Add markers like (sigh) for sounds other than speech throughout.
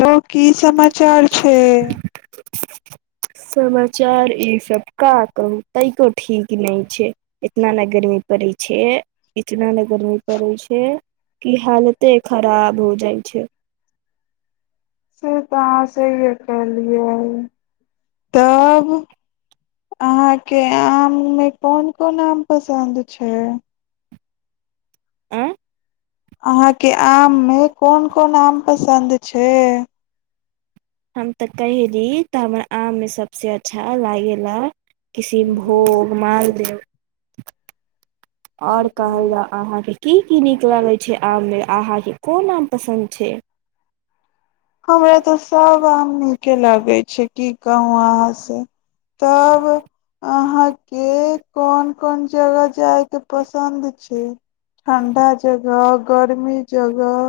लोक की समाचार छै समाचार ई सब का कहू तैको ठीक नहि छै इतना ने गर्मी पड़ै छै इतना ने गर्मी पड़े छै कि हालते खराब हो जाइ छै से तऽ से ब तब अहाँके आममे कोन कोन आम पसन्द छै आ अहाँके आम मे कोन कोन आम पसन्द छै हम तऽ कहयली तऽ हमर आममे सभसँ अच्छा लागयेलए किसिनभोग मालदेह आओर कहल जाउ अहाँके की की नीक लगैत छै आममे अहाँके कोन आम पसन्द छै हमरा तऽ सभ आममीके लगै छै की कहू अहाँ से तब अहाँके कोन कोन जगह जायके पसन्द छै ठं्डा जगह गर्मी जगह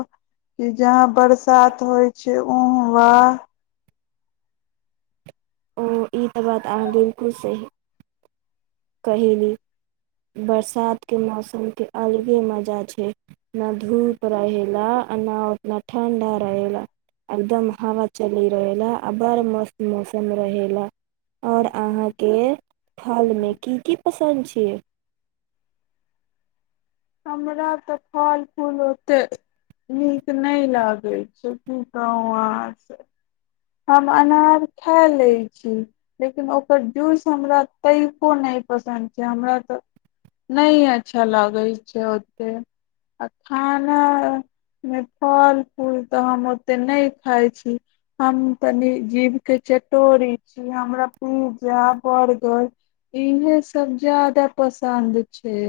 कि जहाँ बरसात होइ छै ओ वाह ओ ई तऽ बात अहाँ बिलकुल सही कहयली बरसातके मौसमके अलगे मजा छै ने धूप रहय ला आ नहि उतना ठण्ढा रहय ला एकदम हवा चली रहय ल आ बड़ मस्त मौसम रहय ल ओर अहाँके फल मे की पसन्द छियै हमरा तऽ फल फूल ओतेक नीक नहि लागैत छै त आ हम अनार खा लैत छी लेकिन ओकर जूस हमरा तयो नहि पसन्द छै हमरा तऽ नहि अच्छा लागै छै ओतेक आ खानामे फल फूल तऽ हम ओतेक नहि खाइत छी हम तनी जीभ के चटोरी छी हमरा पिज्जा बर्गर इहे सब जादा पसन्द छै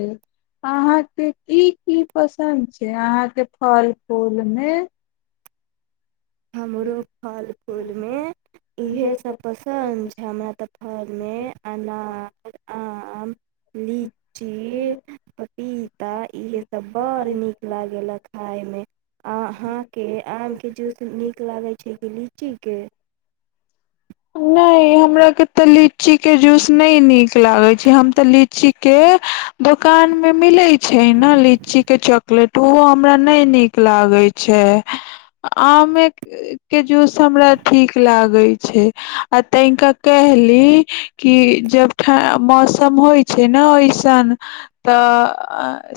अहाके ई की पसन्द छै अहाँ के फल फूल मे हमरो फल फूल मे इएहेसभ पसन्द छै हमरा तऽ फरमे अनार आम लीची पपीता इहसभ बड़ नीक लागैए खायमे अहाँके आमके जूस नीक लागै छै कि लीचीके नहि हमरा के ते लीची के जूस नहि नीक लागे छै हम तऽ लीची के दोकान मे मिलै छै ने लीची के चॉकलेट ओहो हमरा नहि नीक लागे छै आमे के जूस हमरा ठीक लागे छै आ तनिका कहली कि जब ठ मौसम होइ छै ने ओइसन तऽ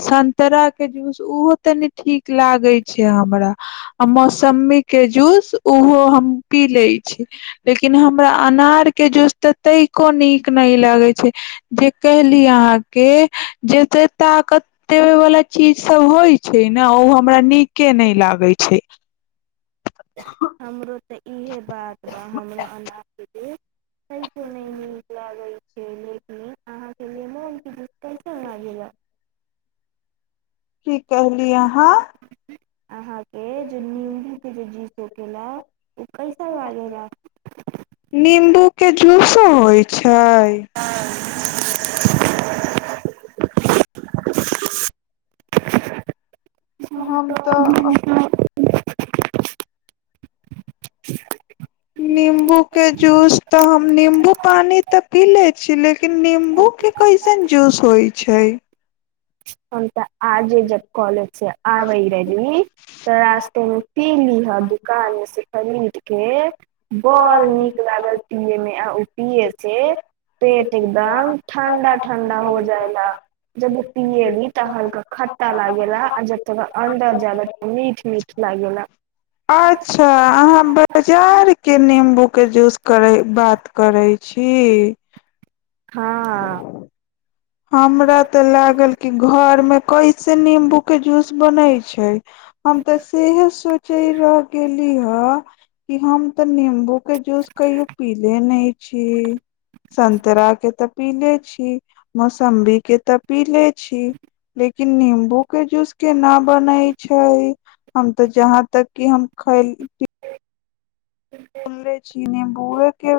संतराके जूस ओहो तनी ठीक लागै छै हमरा आ मौसम्मीके जूस ओहो हम पी लैत छी लेकिन हमरा अनारके जूस तऽ तहिो नीक नहि लागै छै जे कहली अहाँके जतेक ताकत देबयवला चीजसभ होइ छै ने ओ हमरा नीके नहि लागै छै (unintelligible) हमर तऽ इएहे बात बा हमर अनाजके (unintelligible) हूँ लागेला (unintelligible) की कहलिय हँ अहां के जेो नीमबू के जो जी ोक ल ओ कैसा बाज रह पू के जूसो होइ छै हम तऽ निम्बूके जूस तऽ हम निम्बू पानि तऽ पी लै छी लेकिन निम्बूके कैसन जूस होइ छै हम तऽ आजे जब कॉलेज से आबे रहली तऽ रास्ते मे पी लीह दुकान मे से खरीद के बड़ नीक लागल पिले मे आ ी छै पेट एकदम ठण्डा ठण्डा हो जाएगा जब पियली त हलका खट्टा लागेेला आ जब तोरा अन्दर ज ला त मीठ मीठ लागेला अच्छा अहाँ बाजार के नींबू के जूस करै बात करै छी हँ हमरा तऽ लागल कि घरमे कैसे नीम्बू क जूस बनै छै हम तऽ सेह सोचे र गेली हँ कि हम तऽ नं्बू के जूस कहियो पीले नहि छी संतरा के तऽ पीले छी से मौसमबी के तऽ पीले ी ल कि नीमबूके जो के न बनै छै हम तऽ जहाँ तक कि हम खैल बुलले छी निम्बुए के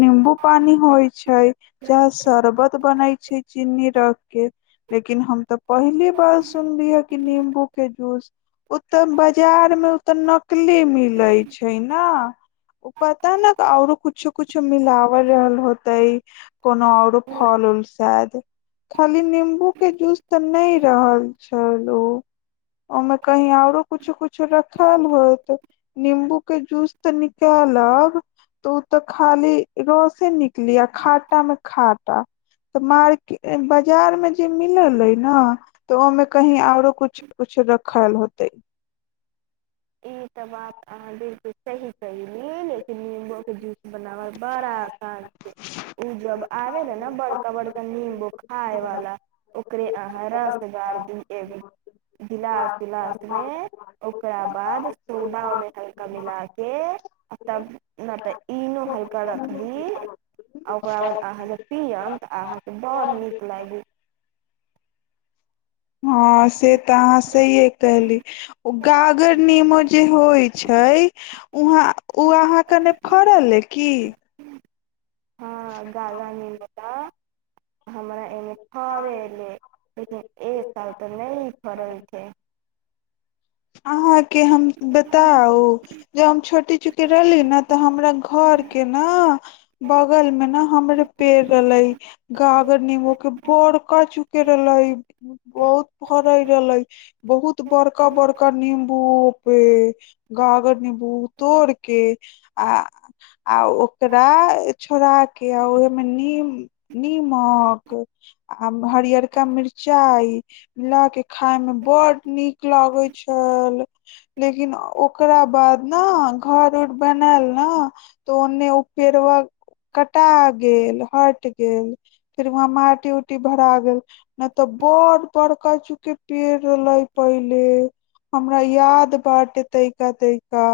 नं्बू पानी होइ छै चाहे शर्बत बन छै चीनी र के लेकिन हम तऽ पहिली बार सुनली ह कि नम्बू के जूस उ तऽ बाजार मे उतऽ न ले मिलै छै ने ओ पता ने औरो कुछो कुछो मिलावल रहल होते कोनो औरो फल उल साद खाली निम्बू के जूस तऽ नहि रहल छल ओ ओमे कही औरो कुछो कुछो रखल होत नम्बू के जूस तऽ केलक तऽ ओ तऽ खाली रसे निकली आ खाटा मे खाटा तऽ मार्केट बाजार में जे मिलल ने तऽ ओमे कही आरो कुछ कछ रखल होते ई त बात अहाँ बिलकु सही कलिय लेकिन निम्बो के जू बनाबै बड़ा आसान छै ओ जब आबै रह ने बड़का बड़का नम्बो खाायवालला ओकरे अहार से गार दिय गिलास उिलास मे ओकरा बाद ओकरााद ल हँ से तऽ अहाँ सहिए कहली ओ गागर नेमो जे होइ छै उहाँ ओ अहाँके ने फड़ल अ क हँ गाढ़ा नींबू बा हमरा एमे फड़ेले लेकिन ए साल ह नहि फरल छै अहाँके हम बताउ ज हम छोटी चूकेी रहली ने तऽ हमरा घर के ने बग बगल में ने हमरे पेड़ रहले गागर नीबो के बड़का चूके रहले बहुत पर ह रहल लै बहुत बड़का बड़का नींबू पोपे गाागर नीबू तोड़के आ आ ओकरा छुड़ा के आ ओ मनी न म आ हरिियर का मिर्चाइ मिला के खााय में बड नीक लाग छै लेकिन ओकरा बाद ने घर उर बनायल ने तऽ ओन्ने ओ पेड़ा कटा गेल हट गेल फेर वहं माटी उटी भरा गेल ने तऽ बड़ बड़का चूके पेड़ रहले पहिले हमरा याद बाट तैका तैका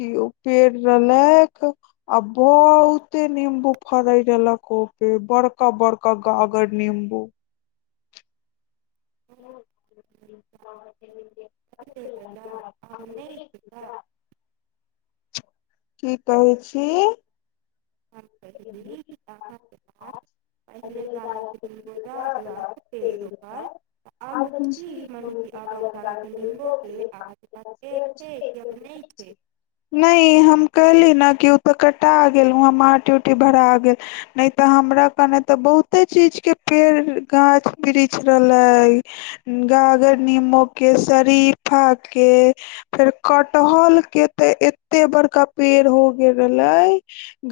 क ओ पेड़ रहलै आ बत कूते नीमबू फड़इ रहलला कपे बड़का बड़का गागर नीमबू ह (unintelligible) की कहै छी पहिले दादा के नींबू रहलक पेड़ पर अब छी मने कि आब दादा के नींबो के अहाँ के पास पेड़ छै कि अब नहि छै हम कही बकट्टा आ गेलह मारट भरा गेल ने तऽ हमरा कने ते बहुते चीज के पेड़ गाछ वृक्ष रहले गागर नबो के सरीफा के फेर कटहल के ते एते बड़का पेड़ हो गेल रहले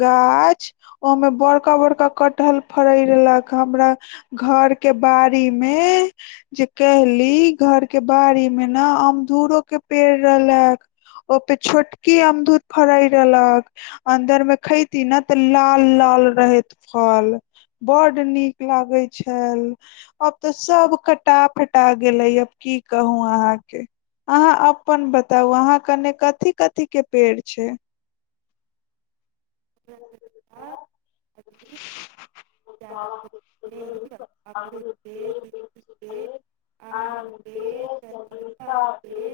गाछ ओमे बड़का बड़का कटहल फड़ई रहलक हमरा घर के बाड़ी मे जे कहली घर के बाड़ी में ने अमदुरो के पेड़ रहलक ओपे छोटकी अमदुर फड़ई रहलक अदर में खेती न तऽ लाल लाल रहैत फल बड नीक लागे छल अब तऽ सब कटा फटा गेले अब की कहू अहाँ के अहाँ अपन बताउ अहााँ कने कथी कथी के पेड़ छै ज जााद नहि ब अमत सरीफा के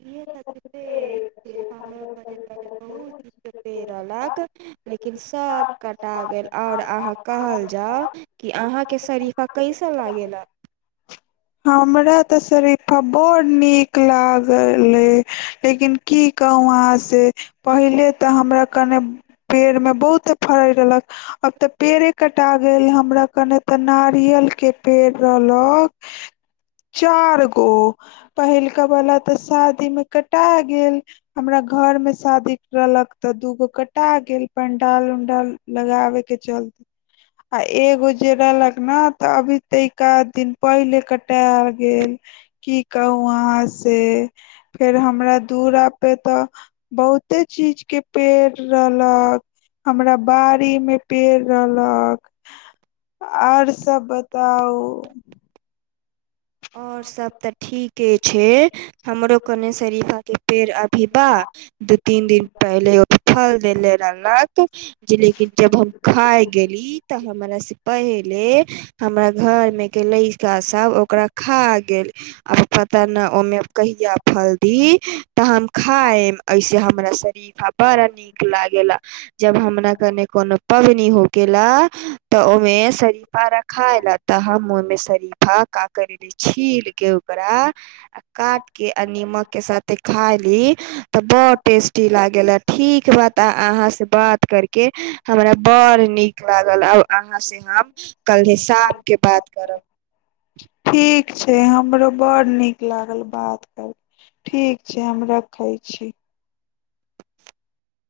इहे सबके पेड़ छै हमरो लाख ल लेकिन सभ कटा गेल आओर अहाँ कहल जाउ कि अहाँके शरीफा कैसा लागेलत हमरा तऽ शरीफा बड़ नीक लागल लेकिन की कहू अहाँ से पहिले तऽ हमरा कने पेड़मे बहुते फरे रहलक अब तऽ पेड़े कटा गेल हमरा कने ते नारियल के पेड़ रहलक चार गो पहिलक वला ते शादी मे कटा गेल हमरा घर मे शादी रहलक तऽ दू गो कटा गेल पंडाल ड लगाबे के चलते आ एगो जे रहलक ने तऽ अभी तऽ एकाध दिन पहिले कटाल गेल की कहू अहाँ से फेर हमरा दुूरा पे तऽ बहुते चीज के पेड़ रहलक हमरा बाड़ी मे पेड़ रहलक आर सब बताउ आओर सब तऽ ठीके छै हमरो कने शरीफा के पेड़ अभी बा दू तीन दिन पहिले ओ फल देले रहलक जे लेकिन जब हम खााय गेली तऽ हमरा से पहिले हमरा घर मे गेले के सब ओकरा खा गेल आ पता न ओमे कहिया फलदी ही तऽ हम खा ऐसे हमरा सरीफा बड़ा नीक लागेला जब हमरा कने कोनो पबनी हो गेलेला तऽ ओमे सरीफा रखाला ता हम ओमे फा क कर छील के ओकरा काट के आ नीमक के साथे खाय ली तऽ बड़ टेस्टी लागे हे ठीक बाद अहाँ से बात कर के हमरा बड़ नीक लागल आ अहाँ से हम कल्हे शाम के बात करब ठीक छै हमरो बड़ नीक नीक लागल बात करके ठीक छै हम रखै छी